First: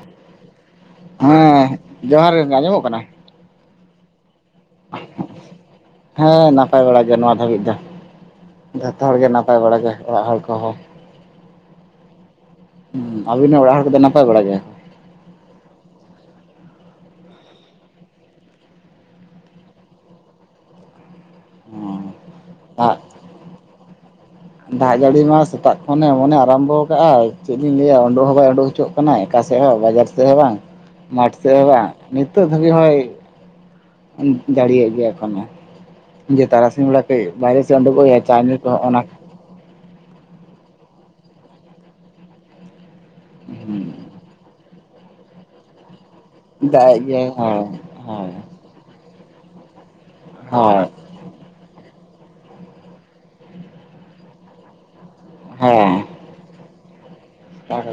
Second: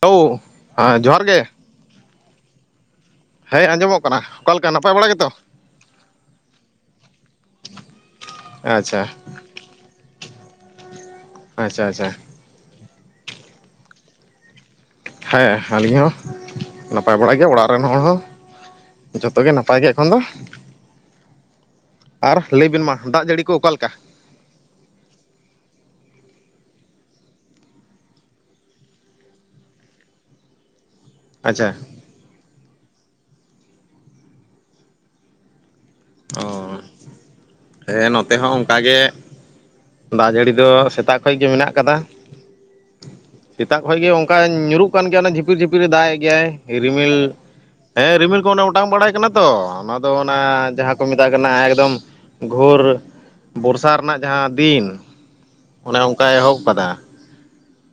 Hello ᱦᱮᱸ ᱡᱚᱦᱟᱨ hello ᱜᱮ ᱦᱮᱸ ᱡᱚᱦᱟᱸᱨ ᱜᱮ ᱜᱚᱝᱠᱮ ᱟᱸᱡᱚᱢᱚᱜ ᱠᱟᱱᱟ ᱦᱮᱸ ᱟᱸᱡᱚᱢᱚᱜ ᱠᱟᱱᱟ ᱚᱠᱟ ᱞᱮᱠᱟ ᱱᱟᱯᱟᱭ ᱵᱟᱲᱟ ᱜᱮᱛᱚ ᱦᱮᱸ ᱱᱟᱯᱟᱭ ᱵᱟᱲᱟ ᱜᱮ ᱱᱚᱣᱟ ᱫᱷᱟᱹᱵᱤᱡ ᱫᱚ ᱟᱪᱪᱷᱟ ᱡᱚᱛᱚ ᱦᱚᱲ ᱜᱮ ᱱᱟᱯᱟᱭ ᱵᱟᱲᱟ ᱜᱮ ᱚᱲᱟᱜ ᱦᱚᱲ ᱠᱚ ᱦᱚᱸ ᱟᱪᱪᱷᱟ ᱟᱪᱪᱷᱟ ᱦᱩᱸ ᱟᱵᱮᱱ ᱨᱮᱱ ᱚᱲᱟᱜ ᱦᱚᱲ ᱠᱚ ᱫᱚ ᱱᱟᱯᱟᱭ ᱵᱟᱲᱟ ᱜᱮᱭᱟ ᱦᱮᱸ ᱟᱹᱞᱤᱧ ᱦᱚᱸ ᱱᱟᱯᱟᱭ ᱵᱟᱲᱟ ᱜᱮ ᱚᱲᱟᱜ ᱨᱮᱱ ᱦᱚᱲ ᱦᱚᱸ ᱡᱚᱛᱚ ᱜᱮ ᱱᱟᱯᱟᱭ ᱜᱮ ᱮᱠᱷᱚᱱ ᱫᱚ ᱟᱨ ᱞᱟᱹᱭ ᱵᱮᱱ ᱢᱟ ᱫᱟᱜ ᱡᱟᱹᱲᱤ ᱠᱚ ᱚᱠᱟ ᱞᱮᱠᱟ ᱫᱟᱜ ᱡᱟᱹᱲᱤ ᱢᱟ ᱥᱮᱛᱟᱜ ᱠᱷᱚᱱᱮ ᱮᱢᱚᱱ ᱮ ᱟᱨᱟᱢᱵᱷᱚ ᱟᱠᱟᱫᱼᱟᱭ ᱪᱮᱫ ᱞᱤᱧ ᱞᱟᱹᱭᱟ ᱩᱰᱩᱠ ᱦᱚᱸ ᱵᱟᱭ ᱩᱰᱩᱠ ᱦᱚᱪᱚᱜ ᱠᱟᱱᱟᱭ ᱚᱠᱟ ᱥᱮᱫ ᱦᱚᱸ ᱵᱟᱝ ᱵᱟᱡᱟᱨ ᱥᱮᱫ ᱦᱚᱸ ᱵᱟᱝ ᱢᱟᱴᱷ ᱥᱮᱫ ᱦᱚᱸ ᱟᱪᱪᱷᱟ ᱵᱟᱝ ᱱᱤᱛᱚᱜ ᱫᱷᱟᱹᱵᱤᱡ ᱦᱚᱭ ᱫᱟᱲᱮᱭᱟᱜ ᱜᱮᱭᱟ ᱮᱠᱷᱚᱱᱳ ᱚ ᱡᱮ ᱛᱟᱨᱟᱥᱤᱧ ᱵᱮᱲᱟ ᱵᱟᱦᱨᱮ ᱥᱮᱫ ᱩᱰᱩᱠᱚᱜ ᱦᱮᱸ ᱦᱩᱭᱩᱜᱼᱟ ᱱᱚᱛᱮ ᱪᱟ ᱧᱩ ᱦᱚᱸ ᱠᱚ ᱚᱱᱠᱟ ᱜᱮ ᱚᱱᱟ ᱫᱟᱜ ᱡᱟᱹᱲᱤ ᱫᱚ ᱥᱮᱛᱟᱜ ᱠᱷᱚᱱ ᱜᱮ ᱢᱮᱱᱟᱜ ᱟᱠᱟᱫᱟ ᱥᱮᱛᱟᱜ ᱠᱷᱚᱡ ᱜᱮ ᱚᱝᱠᱟ ᱧᱩᱨᱩᱜ ᱠᱟᱱ ᱜᱮᱭᱟ ᱡᱷᱤᱯ ᱡᱷᱤᱯᱤᱨ ᱡᱷᱤᱯᱤᱨ ᱮ ᱫᱟᱜ ᱮᱫ ᱜᱮᱭᱟᱭ ᱫᱟᱜ ᱮᱫ ᱨᱤᱢᱤᱞ ᱜᱮᱭᱟᱭ ᱦᱳᱭ ᱦᱮᱸ ᱨᱤᱢᱤᱞ ᱠᱚ ᱚᱴᱟᱝ ᱵᱟᱲᱟᱭ ᱠᱟᱱᱟ ᱛᱚ ᱟᱫᱚ ᱚᱱᱟ ᱦᱳᱭ ᱡᱟᱦᱟᱸ ᱠᱚ ᱢᱮᱛᱟᱜ ᱠᱟᱱᱟ ᱮᱠᱫᱚᱢ ᱜᱷᱳᱨ ᱵᱚᱨᱥᱟ ᱨᱮᱱᱟᱜ ᱡᱟᱦᱟᱸ ᱯᱤᱱ ᱚᱱᱮ ᱦᱳᱭ ᱚᱝᱠᱟᱭ ᱮᱦᱚᱵ ᱠᱟᱫᱟ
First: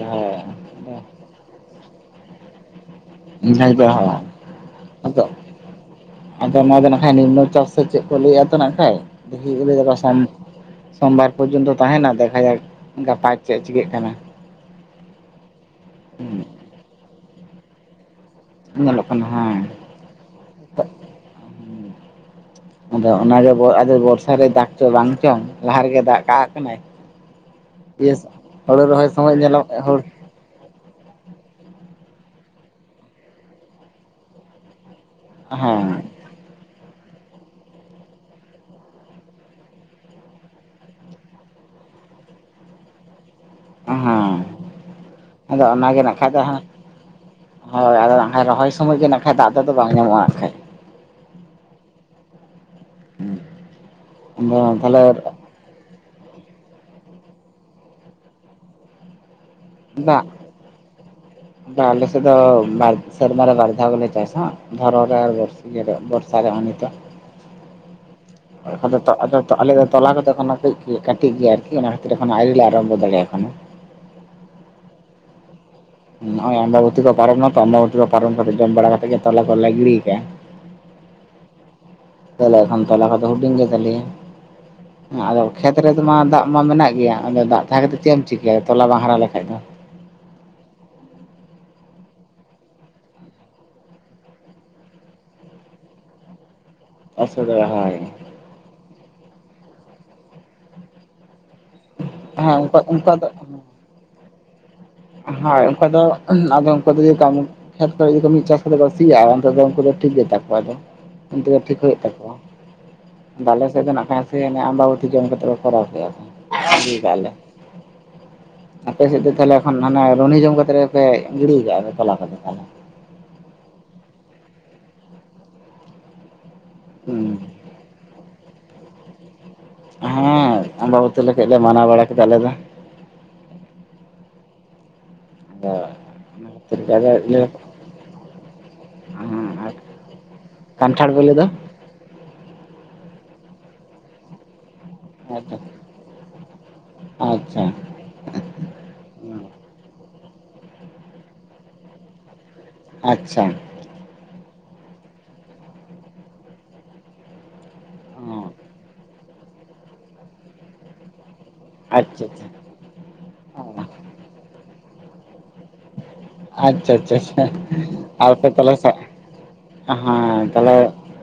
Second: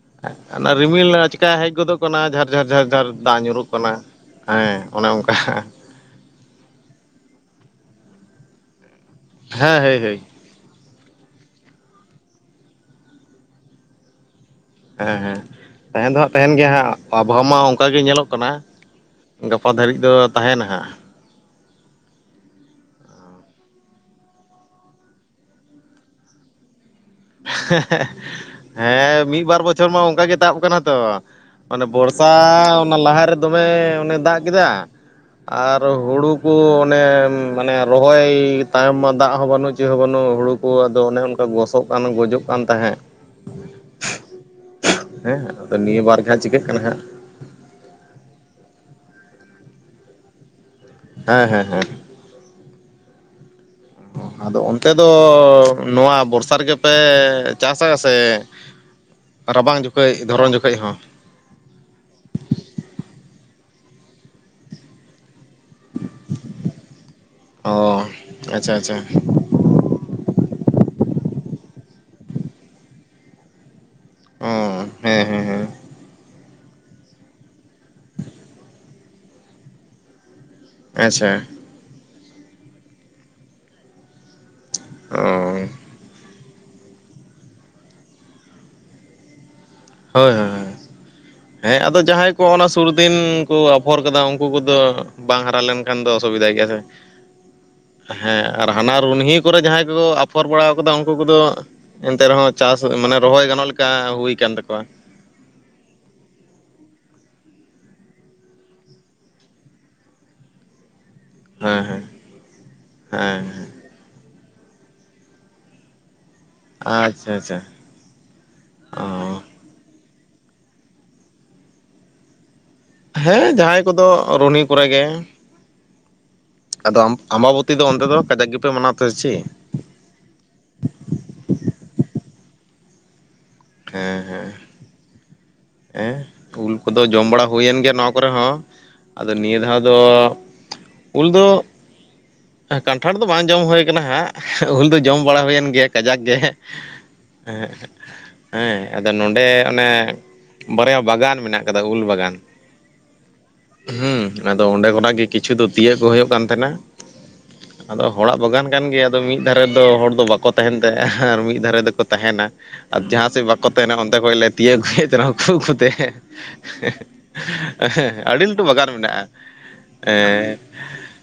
ᱦᱳᱭ ᱨᱤᱢᱤᱞ ᱪᱤᱠᱟ ᱦᱮᱡ ᱜᱚᱫᱚᱜ ᱠᱟᱱᱟ ᱡᱷᱟᱨ ᱡᱷᱟᱨ ᱡᱷᱟᱨ ᱡᱷᱟᱨ ᱫᱟᱜ ᱦᱮᱸ ᱧᱩᱨᱩᱜ ᱠᱟᱱᱟ ᱟᱫᱚ ᱦᱮᱸ ᱚᱱᱮ ᱚᱱᱠᱟ ᱟᱫᱚ ᱱᱚᱣᱟ ᱫᱚ ᱱᱟᱠᱷᱟᱡ ᱱᱤᱢᱱᱚ ᱪᱟᱯ ᱥᱮ ᱪᱮᱜ ᱠᱚ ᱞᱟᱹᱭᱮᱜᱼᱟ ᱛᱚ ᱱᱟᱜᱼᱠᱷᱟᱡ ᱦᱮᱸ ᱦᱳᱭ ᱦᱳᱭ [unintelligible] ᱥᱳᱢᱵᱟᱨ ᱯᱚᱨᱡᱚᱱᱛᱚ ᱛᱟᱦᱮᱸᱱᱟ ᱫᱮᱠᱷᱟ ᱡᱟᱠ ᱜᱟᱯᱟ ᱪᱮᱫ ᱪᱤᱠᱟᱹᱜ ᱠᱟᱱᱟ ᱦᱮᱸ ᱦᱮᱸ ᱛᱟᱦᱮᱸᱱ ᱫᱚ ᱦᱟᱸᱜ ᱛᱟᱦᱮᱸᱱ ᱦᱩᱸ ᱜᱮᱭᱟ ᱦᱟᱸᱜ ᱚᱵᱷᱟᱣ ᱢᱟ ᱚᱝᱠᱟ ᱜᱮ ᱧᱮᱞᱚᱜ ᱠᱟᱱᱟ᱾ ᱧᱮᱞᱚᱜ ᱠᱟᱱᱟ ᱦᱮᱸ ᱜᱟᱯᱟ ᱫᱷᱟᱹᱨᱤᱡ ᱫᱚ ᱛᱟᱦᱮᱸᱱᱟ ᱦᱟᱸᱜ ᱟᱫᱚ ᱚᱱᱟ ᱵᱚᱨᱥᱟ ᱨᱮ ᱫᱟᱜ ᱪᱚ ᱵᱟᱝ ᱪᱚᱝ ᱞᱟᱦᱟ ᱨᱮᱜᱮ ᱫᱟᱜ ᱠᱟᱜ ᱠᱟᱱᱟᱭ᱾ ᱤᱭᱟᱹ ᱦᱳᱲᱳ ᱨᱚᱦᱚᱭ ᱦᱮᱸ ᱥᱚᱢᱚᱭ ᱢᱤᱫ ᱵᱟᱨ ᱧᱮᱞᱚᱜ ᱵᱚᱪᱷᱚᱨ ᱦᱳᱲ ᱢᱟ ᱚᱝᱠᱟ ᱜᱮ ᱛᱟᱵ ᱟᱠᱟᱱᱟ ᱛᱚ ᱢᱟᱱᱮ ᱵᱚᱨᱥᱟ ᱚᱱᱟ ᱞᱟᱦᱟᱨᱮ ᱫᱚᱢᱮ ᱚᱱᱮ ᱫᱟᱜ ᱠᱮᱫᱟ ᱟᱨ ᱦᱮᱸ ᱦᱩᱲᱩ ᱦᱩ ᱠᱚ ᱚᱱᱮ ᱢᱟᱱᱮ ᱨᱚᱦᱚᱭ ᱛᱟᱭᱚᱢ ᱢᱟ ᱫᱟᱜ ᱦᱚᱸ ᱵᱟᱹᱱᱩᱜ ᱪᱮᱫ ᱦᱚᱸ ᱵᱟᱹᱱᱩᱜ ᱦᱩᱲᱩ ᱠᱚ ᱟᱫᱚ ᱚᱱᱮ ᱚᱝᱠᱟ ᱜᱚᱥᱚᱜ ᱵᱟᱝ ᱫᱚ ᱜᱚᱡᱚᱜ ᱠᱟᱱ ᱛᱟᱦᱮᱸᱫ ᱦᱮᱸ ᱟᱫᱚ ᱚᱱᱟ ᱱᱤᱭᱟᱹ ᱜᱮ ᱵᱟᱨ ᱱᱟᱠᱷᱟᱡ ᱫᱚ ᱦᱟᱸᱜ ᱦᱟᱸ ᱪᱤᱠᱟᱹᱜ ᱠᱟᱱᱟ ᱦᱟᱸᱜ ᱦᱳᱭ ᱟᱫᱚ ᱱᱟ ᱨᱚᱦᱚᱭ ᱥᱚᱢᱚᱭ ᱜᱮ ᱱᱟ ᱠᱷᱟᱡ ᱫᱟᱜ ᱛᱮᱫᱚ ᱵᱟᱝ ᱧᱟᱢᱚᱜᱼᱟ ᱟᱨ ᱠᱷᱟᱡ ᱦᱮᱸ ᱦᱮᱸ ᱦᱮᱸ ᱟᱫᱚ ᱚᱱᱛᱮ ᱫᱚ ᱱᱚᱣᱟ ᱵᱚᱨᱥᱟ ᱨᱮᱜᱮ ᱯᱮ ᱪᱟᱥᱟ ᱥᱮ ᱨᱟᱵᱟᱝ ᱡᱚᱠᱷᱮᱡ ᱫᱷᱚᱨᱚᱱ ᱡᱚᱠᱷᱮᱡ ᱦᱚᱸ ᱵᱟ ᱟᱞᱮ ᱥᱮᱫ ᱫᱚ ᱵᱟᱨ ᱥᱮᱨᱢᱟᱨᱮ ᱵᱟᱨᱫᱷᱟᱣ ᱜᱮᱞᱮ ᱪᱟᱥᱟ᱾ ᱫᱷᱚᱨᱚ ᱨᱮ ᱵᱟᱹᱨᱥᱤᱧ ᱨᱮ ᱵᱚᱨᱥᱟ ᱨᱮᱦᱚᱸ ᱱᱤᱛᱚᱜ ᱚ ᱟᱪᱪᱷᱟ ᱟ ᱟ ᱟᱪᱪᱷᱟ [unintelligible] ᱛᱚ ᱟᱞᱮ ᱫᱚ ᱛᱚᱞᱟ ᱠᱚᱫᱚ ᱮᱠᱷᱚᱱᱚ ᱠᱟᱹᱡ ᱠᱟᱹᱡ ᱠᱟᱹᱴᱤᱡ ᱜᱮᱭᱟ ᱟᱨᱠᱤ ᱚᱱᱟ ᱠᱷᱟᱹᱛᱤᱨ ᱮᱠᱷᱚᱱᱚ ᱟᱣᱨᱤ ᱞᱮ ᱟᱨᱚᱢᱵᱚ ᱫᱟᱲᱮᱜᱼᱟ ᱮᱠᱷᱚᱱ ᱦᱚᱸ᱾ ᱚ ᱦᱮᱸ ᱦᱮᱸ ᱦᱮᱸ ᱱᱚᱜᱼᱚᱭ ᱟᱢᱵᱟᱵᱩᱛᱤ ᱠᱚ ᱯᱟᱨᱚᱢᱱᱟ ᱛᱚ ᱟᱢᱵᱟᱵᱩᱛᱤ ᱠᱚ ᱯᱟᱨᱚᱢ ᱠᱟᱛᱮᱜ ᱡᱚᱢ ᱵᱟᱲᱟ ᱠᱟᱛᱮᱜ ᱜᱮ ᱛᱚᱞᱟ ᱠᱚᱞᱮ ᱜᱤᱲᱤᱭ ᱠᱟᱜᱼᱟ᱾ ᱟᱪᱪᱷᱟ ᱞᱟᱹᱭ ᱞᱮᱠᱷᱟᱱ ᱛᱚᱞᱟ ᱠᱚᱫᱚ ᱦᱩᱰᱤᱧ ᱜᱮ ᱛᱟᱞᱮᱭᱟ ᱚ ᱟᱫᱚ ᱦᱳᱭ ᱠᱷᱮᱛ ᱨᱮᱫᱚᱢᱟ ᱫᱟᱜ ᱢᱟ ᱢᱮᱱᱟᱜ ᱜᱮᱭᱟ ᱟᱫᱚ ᱫᱟᱜ ᱛᱟᱦᱮᱸ ᱠᱟᱛᱮ ᱪᱮᱜ ᱮᱢ ᱪᱤᱠᱟᱹᱭᱟ ᱛᱚᱞᱟ ᱵᱟᱝ ᱦᱟᱨᱟ ᱞᱮᱱᱠᱷᱟᱡ ᱫᱚ᱾ ᱦᱳᱭ ᱦᱳᱭ ᱦᱳᱭ ᱦᱮᱸ ᱟᱫᱚ ᱡᱟᱦᱟᱸᱭ ᱠᱚ ᱚᱱᱟ ᱥᱩᱨ ᱫᱤᱱ ᱠᱚ ᱟᱯᱷᱚᱨ ᱠᱟᱫᱟ ᱩᱝᱠᱩ ᱠᱚᱫᱚ ᱵᱟᱝ ᱦᱟᱨᱟ ᱞᱮᱱᱠᱷᱟᱱ ᱫᱚ ᱚᱥᱩᱵᱤᱫᱷᱟ ᱜᱮᱭᱟ ᱥᱮ᱾ [unintelligible] ᱦᱮᱸ ᱟᱨ ᱦᱟᱱᱟ ᱨᱩᱱᱦᱤ ᱠᱚᱨᱮ ᱡᱟᱦᱟᱸᱭ ᱠᱚᱠᱚ ᱟᱯᱷᱚᱨ ᱵᱟᱲᱟ ᱠᱟᱫᱟ ᱩᱱᱠᱩ ᱠᱚᱫᱚ ᱮᱱᱛᱮ ᱨᱮᱦᱚᱸ ᱦᱮᱸ ᱩᱱᱠᱩ ᱪᱟᱥ ᱢᱟᱱᱮ ᱩᱱᱠᱩᱣᱟᱜ ᱫᱚ ᱨᱚᱦᱚᱭ ᱜᱟᱱᱚᱜ ᱞᱮᱠᱟ ᱦᱩᱭ ᱠᱟᱱᱟ ᱛᱟᱠᱚᱣᱟ᱾ ᱦᱳᱭ ᱚᱱᱠᱟ ᱫᱚ ᱟᱫᱚ ᱩᱱᱠᱩ ᱫᱚ ᱠᱷᱮᱛ ᱠᱚᱨᱮ ᱡᱩᱫᱤ ᱠᱚ ᱢᱤᱜ ᱪᱟᱥ ᱠᱟᱛᱮ ᱠᱚ ᱥᱤᱭᱟ ᱟ ᱚᱱᱛᱮ ᱫᱚ ᱩᱝᱠᱩ ᱫᱚ ᱴᱷᱤᱠ ᱜᱮ ᱛᱟᱠᱚᱣᱟ ᱛᱚ᱾ ᱚᱱᱛᱮ ᱜᱮ ᱴᱷᱤᱠ ᱦᱮᱸ ᱦᱩᱭᱩᱜ ᱦᱮᱸ ᱛᱟᱠᱚᱣᱟ᱾ ᱦᱮᱸ ᱟᱫᱚ ᱟᱞᱮ ᱥᱮᱜ ᱫᱚ ᱱᱟᱜ ᱠᱷᱟᱡ ᱦᱮᱸᱥᱮ ᱟᱢᱵᱟᱵᱚᱛᱤ ᱡᱚᱢ ᱠᱟᱛᱮᱜ ᱠᱚ ᱠᱚᱨᱟᱣ ᱠᱮᱜᱼᱟ᱾ ᱦᱠᱟᱞᱮ ᱟᱪᱪᱷᱟ ᱟᱪᱪᱷᱟ [unintelligible] ᱟᱯᱮ ᱚ ᱥᱛᱮ ᱛᱟᱦᱚᱞᱮ ᱦᱟᱱ ᱦᱟᱱᱮ ᱨᱩᱦᱱᱤ ᱡᱚᱢ ᱠᱟᱛᱮᱨ ᱯᱮ ᱜᱤᱰᱤᱭ ᱠᱟᱜᱼᱟ ᱛᱚᱞᱟ ᱠᱚᱫᱚ ᱛᱟᱦᱞᱮ? ᱦᱮᱸ ᱡᱟᱦᱟᱸᱭ ᱠᱚᱫᱚ ᱨᱩᱱᱤ ᱠᱚᱨᱮ ᱜᱮ ᱟᱫᱚ ᱦᱩᱸ ᱟᱢᱵᱟᱵᱚᱛᱤ ᱫᱚ ᱚᱱᱛᱮ ᱫᱚ ᱠᱟᱡᱟᱠ ᱜᱮᱯᱮ ᱢᱟᱱᱟᱣᱛᱮ ᱪᱮᱫ ᱦᱮᱸ ᱟᱢᱵᱟᱵᱚᱛᱤ ᱞᱮ ᱠᱟᱹᱡ ᱞᱮ ᱢᱟᱱᱟᱣ ᱵᱟᱲᱟ ᱠᱮᱫᱟ ᱟᱞᱮ ᱫᱚ᱾ ᱦᱮᱸ ᱦᱮᱸ ᱟᱫᱚ ᱮᱸ ᱚᱱᱟ ᱩᱞ ᱠᱷᱟᱹᱛᱤᱨ ᱜᱮ ᱠᱚᱫᱚ ᱟᱫᱚ ᱡᱚᱢ ᱤᱭᱟᱹ ᱵᱟᱲᱟ ᱦᱩᱭᱮᱱ ᱜᱮᱭᱟ ᱱᱚᱣᱟ ᱠᱚᱨᱮ ᱦᱚᱸ᱾ ᱟᱫᱚ ᱱᱤᱭᱟᱹ ᱟᱨ ᱫᱷᱟᱣ ᱫᱚ ᱠᱟᱱᱴᱷᱟᱲ ᱵᱮᱞᱮ ᱫᱚ ᱠᱟᱱᱴᱷᱟᱲ ᱫᱚ ᱵᱟᱝ ᱡᱚᱢ ᱦᱩᱭ ᱠᱟᱱᱟ ᱦᱟᱸᱜ ᱩᱞ ᱫᱚ ᱡᱚᱢ ᱵᱟᱲᱟ ᱦᱮᱸᱛᱚ ᱦᱩᱭᱮᱱ ᱜᱮᱭᱟ ᱠᱟᱡᱟᱠ ᱜᱮ ᱦᱮᱸᱜ ᱮᱦᱮᱸᱜ ᱟᱪᱪᱷᱟ ᱮᱦᱮᱸᱜ [inaudible] ᱦᱮᱸ ᱟᱫᱚ ᱱᱚᱰᱮ ᱚᱱᱮ ᱵᱟᱨᱭᱟ ᱵᱟᱜᱟᱱ ᱢᱮᱱᱟᱜ ᱠᱟᱫᱟ ᱩᱞ ᱵᱟᱜᱟᱱ ᱟᱪᱪᱷᱟ ᱦᱩᱸ ᱟᱫᱚ ᱚᱸᱰᱮ ᱠᱷᱚᱱᱟᱜ ᱜᱮ ᱠᱤᱪᱷᱩ ᱫᱚ ᱛᱤᱭᱟᱹᱜ ᱠᱚ ᱦᱩᱭᱩᱜ ᱠᱟᱱ ᱛᱟᱦᱮᱸᱱᱟ᱾ ᱟᱫᱚ ᱦᱚᱲᱟᱜ ᱦᱚᱸ ᱵᱟᱜᱟᱱ ᱠᱟᱱ ᱜᱮᱭᱟ ᱟᱫᱚ ᱢᱤᱜ ᱫᱷᱟᱨᱮ ᱫᱚ ᱦᱚᱲ ᱫᱚ ᱵᱟᱠᱚ ᱛᱟᱦᱮᱱ ᱛᱟᱦᱮᱸᱜ ᱟᱨ ᱢᱤᱜ ᱫᱷᱟᱨᱮ ᱟᱪᱪᱷᱟ ᱫᱚᱠᱚ ᱟᱪᱪᱷᱟ ᱛᱟᱦᱮᱱᱟ ᱟᱨ ᱡᱟᱦᱟᱸ ᱥᱮᱜ ᱵᱟᱠᱚ ᱛᱟᱦᱮᱱᱟ ᱚᱱᱛᱮ ᱠᱷᱚᱡ ᱞᱮ ᱛᱤᱭᱟᱹᱜ ᱟᱹᱜᱩᱭᱮᱫ ᱛᱟᱦᱮᱱᱟ ᱩᱠᱷᱩ ᱩᱠᱷᱩ ᱦᱮᱸ ᱟᱪᱪᱷᱟ ᱟᱪᱪᱷᱟ ᱟᱪᱪᱷᱟ ᱟᱹᱰᱤ ᱟᱨᱯᱮ ᱞᱟᱹᱴᱩ ᱛᱟᱦᱚᱞᱮ ᱵᱟᱜᱟᱱ ᱢᱮᱱᱟᱜᱼᱟ᱾ ᱦᱮᱸ ᱛᱟᱦᱞᱮ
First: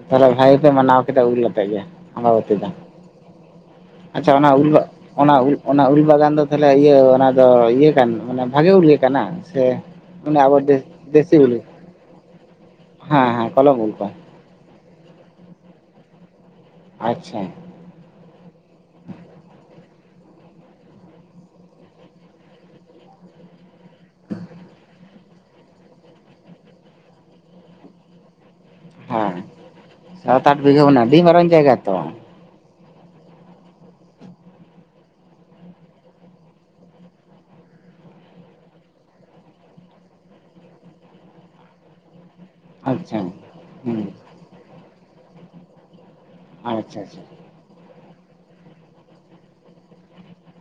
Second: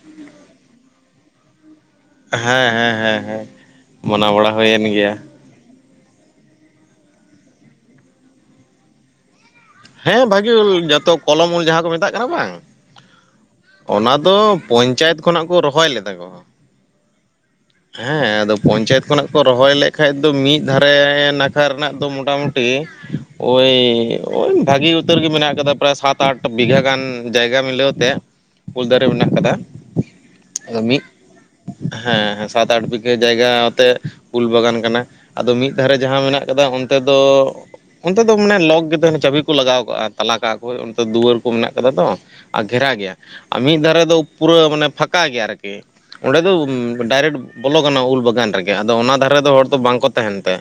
ᱛᱟᱦᱞᱮ ᱵᱷᱟᱜᱤ ᱯᱮ ᱢᱟᱱᱟᱣ ᱠᱮᱫᱟ ᱩᱞ ᱟᱛᱮᱜ ᱜᱮ? ᱟᱵᱟᱵᱚᱛᱤ ᱦᱮᱸ ᱫᱚ ᱦᱮᱸ ᱦᱮᱸ ᱦᱮᱸ ᱢᱟᱱᱟᱣ ᱟᱪᱪᱷᱟ ᱚᱱᱟ ᱵᱟᱲᱟ ᱩᱞ ᱫᱚ ᱦᱩᱭᱮᱱ ᱜᱮᱭᱟ ᱚᱱᱟ ᱩᱞ ᱚᱱᱟ ᱩᱞ ᱵᱟᱜᱟᱱ ᱫᱚ ᱛᱟᱞᱦᱮ ᱤᱭᱟᱹ ᱚᱱᱟ ᱫᱚ ᱤᱭᱟᱹ ᱠᱟᱱ ᱢᱟᱱᱮ ᱵᱷᱟᱜᱮ ᱩᱞ ᱜᱮ ᱠᱟᱱᱟ ᱥᱮ ᱦᱮᱸ ᱚᱱᱮ ᱵᱷᱟᱜᱤ ᱟᱵᱚ ᱩᱞ ᱫᱮ ᱡᱚᱛᱚ ᱫᱮᱥᱤ ᱠᱚᱞᱚᱢ ᱩᱞ ᱡᱟᱦᱟᱸ ᱠᱚ ᱢᱮᱛᱟᱜ ᱠᱟᱱᱟ ᱵᱟᱝ ᱦᱮᱸ ᱦᱮᱸ ᱠᱚᱞᱚᱢ ᱩᱞ ᱠᱚ ᱚᱱᱟ ᱫᱚ ᱯᱚᱧᱪᱟᱭᱮᱛ ᱠᱷᱚᱱᱟᱜ ᱠᱚ ᱨᱚᱦᱚᱭ ᱞᱮᱫᱟ ᱠᱚ ᱟᱪᱪᱷᱟ ᱦᱮᱸ ᱟᱫᱚ ᱯᱚᱧᱪᱟᱭᱮᱛ ᱠᱷᱚᱱᱟᱜ ᱠᱚ ᱨᱚᱦᱚᱭ ᱞᱮᱜ ᱠᱷᱟᱡ ᱫᱚ ᱢᱤᱜ ᱫᱷᱟᱨᱮ ᱱᱟᱠᱷᱟ ᱨᱮᱱᱟᱜ ᱫᱚ ᱢᱚᱴᱟᱢᱩᱴᱤ ᱳᱭ ᱳᱭ ᱵᱷᱟᱹᱜᱤ ᱩᱛᱟᱹᱨ ᱜᱮ ᱢᱮᱱᱟᱜ ᱟᱠᱟᱫᱟ ᱯᱨᱟᱭ ᱥᱟᱛ ᱟᱴ ᱵᱤᱜᱷᱟ ᱜᱟᱱ ᱡᱟᱭᱜᱟ ᱢᱤᱞᱟᱹᱣ ᱛᱮ ᱩᱞ ᱫᱟᱨᱮ ᱢᱮᱱᱟᱜ ᱦᱮᱸ ᱟᱠᱟᱫᱟ ᱥᱟᱛ ᱟᱴ ᱟᱫᱚ ᱵᱤᱜᱷᱟᱹ ᱢᱤᱫ ᱢᱟᱱᱮ ᱟᱹᱰᱤ ᱢᱟᱨᱟᱝ ᱡᱟᱭᱜᱟ ᱛᱚ ᱦᱮᱸ ᱦᱮᱸ ᱥᱟᱛ ᱟᱴ ᱵᱤᱜᱽᱼᱼ ᱡᱟᱭᱜᱟ ᱟᱛᱮ ᱩᱞ ᱵᱟᱜᱟᱱ ᱠᱟᱱᱟ ᱟᱫᱚ ᱢᱤᱫ ᱫᱷᱟᱨᱮ ᱡᱟᱦᱟᱸ ᱢᱮᱱᱟᱜ ᱠᱟᱫᱟ ᱚᱱᱛᱮ ᱫᱚ ᱚᱱᱛᱮ ᱫᱚ ᱢᱟᱱᱮ ᱞᱚᱠ ᱜᱮ ᱛᱟᱸᱦᱮᱱᱟ ᱪᱟᱹᱵᱤ ᱠᱚ ᱞᱟᱜᱟᱣ ᱠᱟᱜᱼᱟ, ᱛᱟᱞᱟ ᱠᱟᱜ ᱟᱠᱚ ᱚᱱᱛᱮ ᱫᱩᱣᱟᱹᱨ ᱠᱚ ᱢᱮᱱᱟᱜ ᱠᱟᱫᱟ ᱛᱚ᱾ ᱟᱨ ᱜᱷᱮᱨᱟ ᱜᱮᱭᱟ ᱟᱪᱪᱷᱟ ᱟᱨ ᱢᱤᱫ ᱫᱷᱟᱨᱮ ᱦᱩᱸ ᱫᱚ ᱯᱩᱨᱟᱹ ᱢᱟᱱᱮ ᱯᱷᱟᱸᱠᱟ ᱜᱮᱭᱟ ᱟᱨᱠᱤ᱾ ᱚᱸᱰᱮ ᱫᱚ ᱟᱪᱪᱷᱟ ᱟᱪᱪᱷᱟ ᱰᱟᱭᱨᱮᱠᱴ ᱵᱚᱞᱚ ᱜᱟᱱᱚᱜᱼᱟ ᱩᱞ ᱵᱟᱜᱟᱱ ᱨᱮᱜᱮ, ᱟᱫᱚ ᱚᱱᱟ ᱫᱷᱟᱨᱮ ᱫᱚ ᱦᱚᱲ ᱫᱚ ᱵᱟᱝᱠᱚ ᱛᱟᱸᱦᱮᱱ ᱛᱮ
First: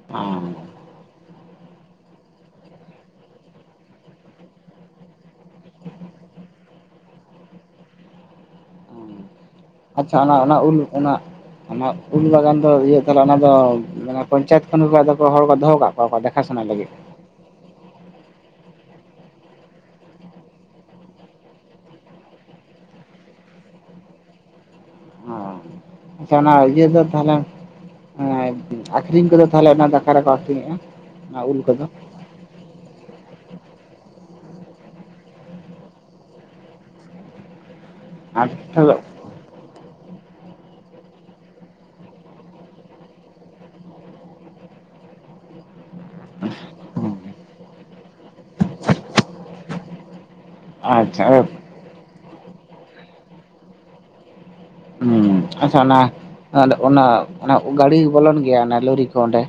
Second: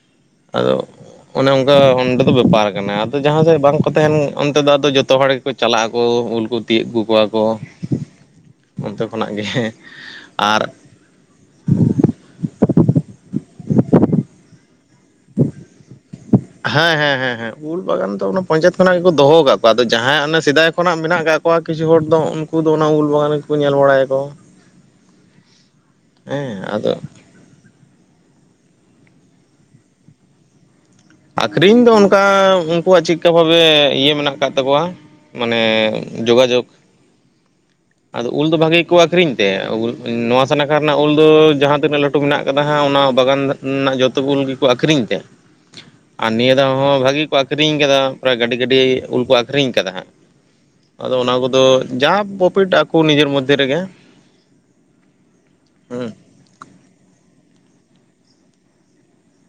[inaudible] ᱟᱫᱚ ᱚᱱᱮ ᱚᱝᱠᱟ ᱚᱸᱰᱮ ᱫᱚ ᱵᱮᱯᱟᱨ ᱟᱠᱟᱱᱟ᱾ ᱟᱫᱚ ᱡᱟᱦᱟᱸ ᱥᱮᱫ ᱵᱟᱝᱠᱚ ᱛᱟᱸᱦᱮᱱ ᱚᱱᱛᱮ ᱫᱚ ᱟᱫᱚ ᱡᱚᱛᱚ ᱦᱚᱲ ᱜᱮᱠᱚ ᱪᱟᱞᱟᱜ ᱟᱠᱚ ᱩᱞ ᱠᱩ ᱛᱤᱭᱟᱹᱜ ᱟᱜᱩ ᱠᱚᱣᱟ ᱠᱚ ᱚᱱᱛᱮ ᱠᱷᱚᱱᱟᱜ ᱜᱮ᱾ ᱟᱪᱪᱷᱟ ᱚᱱᱟ ᱚᱱᱟ ᱟᱨ ᱩᱞ ᱚᱱᱟ ᱚᱱᱟ ᱩᱞ ᱵᱟᱜᱟᱱ ᱫᱚ ᱤᱭᱟᱹ ᱛᱟᱦᱞᱮ ᱚᱱᱟ ᱫᱚ ᱢᱟᱱᱮ ᱯᱚᱧᱪᱟᱭᱮᱛ ᱠᱷᱚᱱ ᱜᱮᱠᱚ ᱟᱫᱚ ᱦᱚᱲ ᱠᱚ ᱫᱚᱦᱚ ᱠᱟᱜ ᱠᱚᱣᱟ ᱫᱮᱠᱷᱟ ᱥᱚᱱᱟᱭ ᱞᱟᱹᱜᱤᱫ᱾ ᱦᱮᱸ ᱦᱮᱸ ᱦᱮᱸ ᱦᱮᱸ ᱩᱞ ᱵᱟᱜᱟᱱ ᱫᱚ ᱚᱱᱟ ᱯᱚᱧᱟᱭᱮᱛ ᱠᱷᱚᱱᱟᱜ ᱜᱮᱠᱚ ᱫᱚᱦᱚ ᱟᱠᱟᱫ ᱠᱚᱣᱟ᱾ ᱟᱫᱚ ᱡᱟᱦᱟᱸᱭ ᱚᱱᱮ ᱥᱮᱫᱟᱭ ᱠᱷᱚᱱᱟᱜ ᱢᱮᱱᱟᱜ ᱠᱟᱜ ᱠᱚᱣᱟ ᱠᱤᱪᱷᱩ ᱦᱚᱲ ᱫᱚ ᱩᱼᱼ ᱩᱱᱠᱩ ᱫᱚ ᱚᱱᱟ ᱩᱞ ᱵᱟᱜᱟᱱ ᱜᱮᱠᱚ ᱧᱮᱞ ᱵᱟᱲᱟᱭ ᱟᱠᱚ᱾ ᱟᱪᱪᱷᱟ ᱚᱱᱟ ᱦᱮᱸ ᱤᱭᱟᱹ ᱟᱫᱚ ᱫᱚ ᱛᱟᱦᱚᱞᱮ ᱦᱮᱸ ᱟᱠᱠᱷᱨᱤᱧ ᱠᱚᱫᱚ ᱛᱟᱦᱚᱞᱮ ᱚᱱᱟ ᱫᱚ ᱟᱠᱟ ᱨᱮᱠᱚ ᱟᱠᱷᱨᱤᱧᱮᱜᱼᱟ? ᱚᱱᱟ ᱩᱞ ᱟᱠᱷᱨᱤᱧ ᱠᱚᱫᱚ ᱫᱚ ᱚᱱᱼᱼ ᱚᱱᱠᱟ ᱩᱱᱠᱩᱣᱟᱜ ᱪᱮᱫᱠᱟ ᱵᱚᱞᱮ ᱤᱭᱟᱹ ᱢᱮᱱᱟᱜ ᱠᱟᱜ ᱛᱟᱠᱚᱣᱟ ᱢᱟᱱᱮ ᱡᱳᱜᱟᱡᱳᱜᱽ ᱟᱫᱚ ᱩᱞ ᱫᱚ ᱵᱷᱟᱜᱮ ᱜᱮ ᱠᱚ ᱟᱴᱷᱟᱨᱚ ᱟᱠᱷᱨᱤᱧ ᱛᱮ ᱩᱞ ᱱᱚᱣᱟ ᱥᱟᱱᱟᱠᱷᱟ ᱨᱮᱱᱟᱜ ᱩᱞ ᱫᱚ ᱡᱟᱦᱟᱸ ᱛᱤᱱᱟᱹᱜ ᱞᱟᱹᱴᱩ ᱢᱮᱱᱟᱜ ᱟᱠᱟᱫᱟ ᱦᱟᱸᱜ ᱚᱱᱟ ᱵᱟᱜᱟᱱ [inaudible] ᱱᱟᱜ ᱡᱚᱛᱚ ᱜᱩᱞ ᱜᱮᱠᱚ ᱟᱠᱷᱨᱤᱧ ᱛᱮ, ᱟᱨ ᱱᱤᱭᱟᱹ ᱫᱷᱟᱣ ᱦᱚᱸ ᱵᱷᱟᱜᱤ ᱜᱮᱠᱚ ᱟᱠᱷᱨᱤᱧ ᱟᱠᱟᱫᱟ᱾ ᱯᱨᱟᱭ ᱜᱟᱹᱰᱤ ᱜᱟᱹᱰᱤ ᱩᱞ ᱠᱚ ᱟᱠᱷᱨᱤᱧ ᱟᱠᱟᱫᱟ ᱦᱟᱸᱜ᱾ ᱟᱫᱚ ᱚᱱᱟ ᱟᱪᱪᱷᱟ ᱠᱚᱫᱚ ᱡᱟ ᱯᱚᱯᱷᱤᱴ ᱟᱠᱚ ᱱᱤᱡᱮᱨ ᱢᱚᱫᱽᱫᱷᱮ ᱨᱮᱜᱮ᱾ ᱦᱩᱸ ᱟᱪᱷᱟ ᱦᱮᱸ ᱚᱱᱟ ᱚᱱᱟ ᱜᱰᱤ ᱵᱚᱞᱚᱱ ᱜᱮᱭᱟ ᱚᱱᱟ ᱞᱳᱨᱤ ᱠᱚ ᱚᱸᱰᱮ?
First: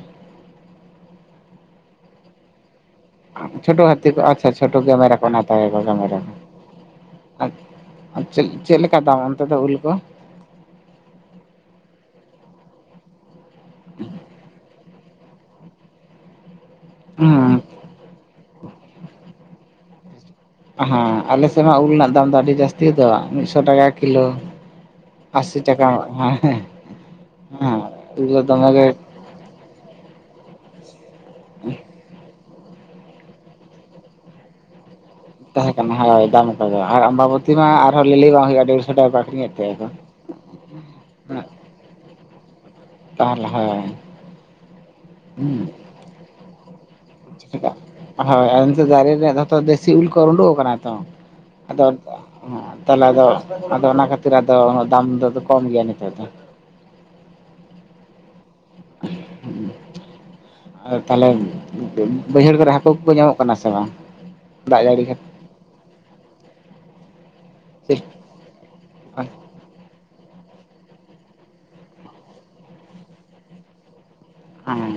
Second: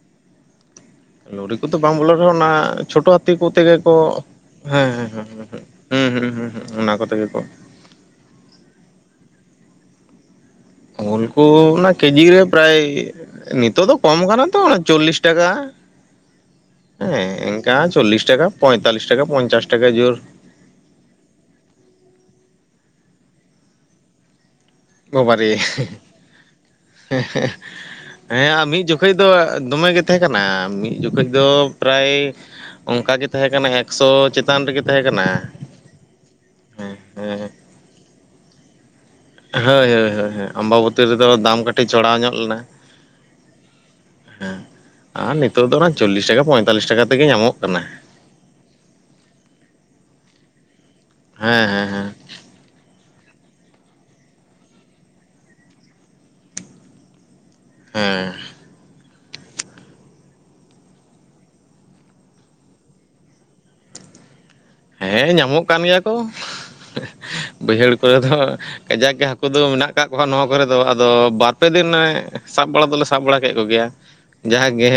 ᱞᱳᱨᱤ ᱠᱚᱫᱚ ᱵᱟᱝ ᱵᱚᱞᱚᱱ ᱨᱮᱦᱚᱸ ᱚᱱᱟ ᱪᱷᱳᱴᱳ ᱛᱤ ᱠᱚᱛᱮ ᱪᱷᱳᱴᱳ ᱜᱮᱠᱚ ᱦᱟᱹᱛᱤ ᱠᱚ ᱟᱪᱪᱷᱟ ᱪᱷᱳᱴᱳ ᱦᱮᱸ ᱦᱮᱸ ᱠᱮᱢᱮᱨᱟ ᱦᱮᱸ ᱠᱚ ᱦᱮᱸ ᱦᱟᱛᱟᱣᱟᱠᱚ ᱦᱩᱸ ᱠᱮᱢᱮᱨᱟ ᱦᱩᱸ ᱦᱩᱸ ᱦᱩᱸ ᱚᱱᱟ ᱠᱚᱛᱮ ᱜᱮᱠᱚ ᱪᱮᱫᱼᱪᱮᱫ ᱞᱮᱠᱟ ᱫᱟᱢ ᱚᱱᱛᱮ ᱫᱚ ᱩᱞ ᱠᱚ? ᱩᱞ ᱠᱚ ᱚᱱᱟ ᱠᱮᱡᱤ ᱨᱮ ᱯᱨᱟᱭ ᱱᱤᱛᱚᱜ ᱫᱚ ᱠᱚᱢ ᱟᱠᱟᱱᱟ ᱛᱚ ᱪᱚᱞᱞᱤᱥ ᱴᱟᱠᱟ ᱦᱮᱸ ᱦᱩᱸ ᱮᱱᱠᱟ ᱪᱚᱞᱞᱤᱥ ᱴᱟᱠᱟ ᱯᱚᱸᱭᱛᱟᱞᱞᱤᱥ ᱴᱟᱠᱟ ᱯᱚᱧᱪᱟᱥ ᱴᱟᱠᱟ ᱡᱳᱨ ᱦᱮᱸ ᱟᱞᱮᱥᱮᱫ ᱢᱟ ᱩᱞ ᱨᱮᱱᱟᱜ ᱫᱟᱢ ᱫᱚ ᱟᱹᱰᱤ ᱡᱟᱹᱥᱛᱤ ᱜᱮᱫᱚ ᱢᱤᱫᱽᱥᱚ ᱴᱟᱠᱟ ᱠᱤᱞᱳ ᱵᱟᱵᱟᱨᱮ ᱟᱥᱤ ᱴᱟᱠᱟ ᱦᱮᱸ ᱦᱮᱸ ᱟᱨ ᱫᱚᱢᱮ ᱜᱮ ᱢᱤᱫ ᱡᱚᱠᱷᱚᱡ ᱫᱚ ᱫᱚᱢᱮ ᱜᱮ ᱛᱟᱦᱮᱸ ᱠᱟᱱᱟ ᱢᱤᱫ ᱡᱚᱠᱷᱚᱡ ᱫᱚ ᱯᱨᱟᱭ ᱚᱱᱠᱟ ᱜᱮ ᱛᱟᱦᱮᱸ ᱠᱟᱱᱟ, ᱮᱠᱥᱚ ᱪᱮᱛᱟᱱ ᱨᱮᱜᱮ ᱛᱟᱦᱮᱸ ᱠᱟᱱᱟ᱾ ᱛᱟᱦᱮᱸ ᱠᱟᱱᱟ ᱦᱳᱭ ᱫᱟᱢᱠᱟ ᱜᱮ ᱟᱨ ᱦᱮᱸ ᱟᱢᱵᱟᱵᱚᱛᱤ ᱢᱟ ᱟᱨᱦᱚᱸ ᱞᱟᱹᱞᱟᱹᱭ ᱵᱟᱝ ᱦᱩᱭᱩᱜᱼᱟ ᱰᱮᱲᱥᱚ ᱴᱟᱠᱟ ᱟᱠᱷᱨᱤᱧᱮᱫ ᱛᱟᱦᱮᱸ ᱠᱚ ᱦᱳᱭ ᱦᱳᱭ ᱦᱳᱭ ᱦᱳᱭ ᱟᱢᱵᱟᱵᱚᱛᱤ ᱨᱮᱫᱚ ᱫᱟᱢ ᱠᱟᱹᱴᱤᱡ ᱪᱚᱲᱟ ᱧᱚᱜ ᱞᱮᱱᱟ᱾ ᱛᱟᱦᱚᱞᱮ ᱦᱳᱭ ᱦᱮᱸ ᱟᱨ ᱦᱩᱸ ᱱᱤᱛᱚᱜ ᱫᱚ ᱚᱱᱟ ᱪᱚᱞᱞᱤᱥ ᱴᱟᱠᱟ ᱯᱚᱸᱭᱛᱟᱞᱞᱤᱥ ᱴᱟᱠᱟ ᱛᱮᱜᱮ ᱧᱟᱢᱚᱜ ᱠᱟᱱᱟ᱾ ᱦᱳᱭ ᱟᱫᱚ ᱱᱤᱛᱚᱜ ᱫᱟᱨᱮ ᱨᱮᱭᱟᱜ ᱡᱷᱚᱛᱚ ᱫᱮᱥᱤ ᱩᱞ ᱠᱚ ᱚᱸᱰᱳᱜ ᱟᱠᱟᱱᱟ ᱛᱚ ᱦᱮᱸᱻᱦᱮᱸᱻ ᱛᱟᱦᱚᱞᱮ ᱮᱸ ᱛᱟᱦᱚᱞᱮ ᱟᱫᱚ, ᱟᱫᱚ ᱚᱱᱟ ᱠᱷᱟᱹᱛᱤᱨ ᱟᱫᱚ ᱫᱟᱢ ᱫᱚ ᱟᱫᱚ ᱠᱚᱢ ᱜᱮᱭᱟ ᱱᱤᱛᱳᱜ ᱫᱚ᱾ ᱦᱮᱸ ᱟᱨ ᱛᱟᱦᱞᱮ ᱵᱟᱹᱭᱦᱟᱹᱲ ᱠᱚᱨᱮ ᱦᱟᱹᱠᱩ ᱠᱚᱠᱚ ᱧᱟᱢᱚᱜ ᱠᱟᱱᱟ ᱥᱮ ᱵᱟᱝ? ᱫᱟᱜ ᱡᱟᱹᱲᱤ ᱦᱮᱸ ᱧᱟᱢᱚᱜ ᱠᱟᱱ ᱜᱮᱭᱟ ᱠᱚ ᱵᱟᱹᱭᱦᱟᱹᱲ ᱠᱷᱟᱹᱛᱤᱨ ᱠᱚᱨᱮ ᱫᱚ ᱠᱟᱡᱟᱠ ᱜᱮ ᱦᱮᱸ ᱦᱟᱹᱠᱩ ᱫᱚ ᱢᱮᱱᱟᱜᱼᱼ [inaudible] ᱠᱚᱣᱟ ᱱᱚᱣᱟ ᱠᱚᱨᱮ ᱫᱚ, ᱟᱫᱚ ᱵᱟᱨᱯᱮ ᱫᱤᱱ ᱥᱟᱵ ᱵᱟᱲᱟ ᱫᱚᱞᱮ ᱥᱟᱵ ᱵᱟᱲᱟ ᱠᱮᱫ ᱠᱚ ᱜᱮᱭᱟ᱾ ᱡᱟᱦᱟᱸᱜᱮ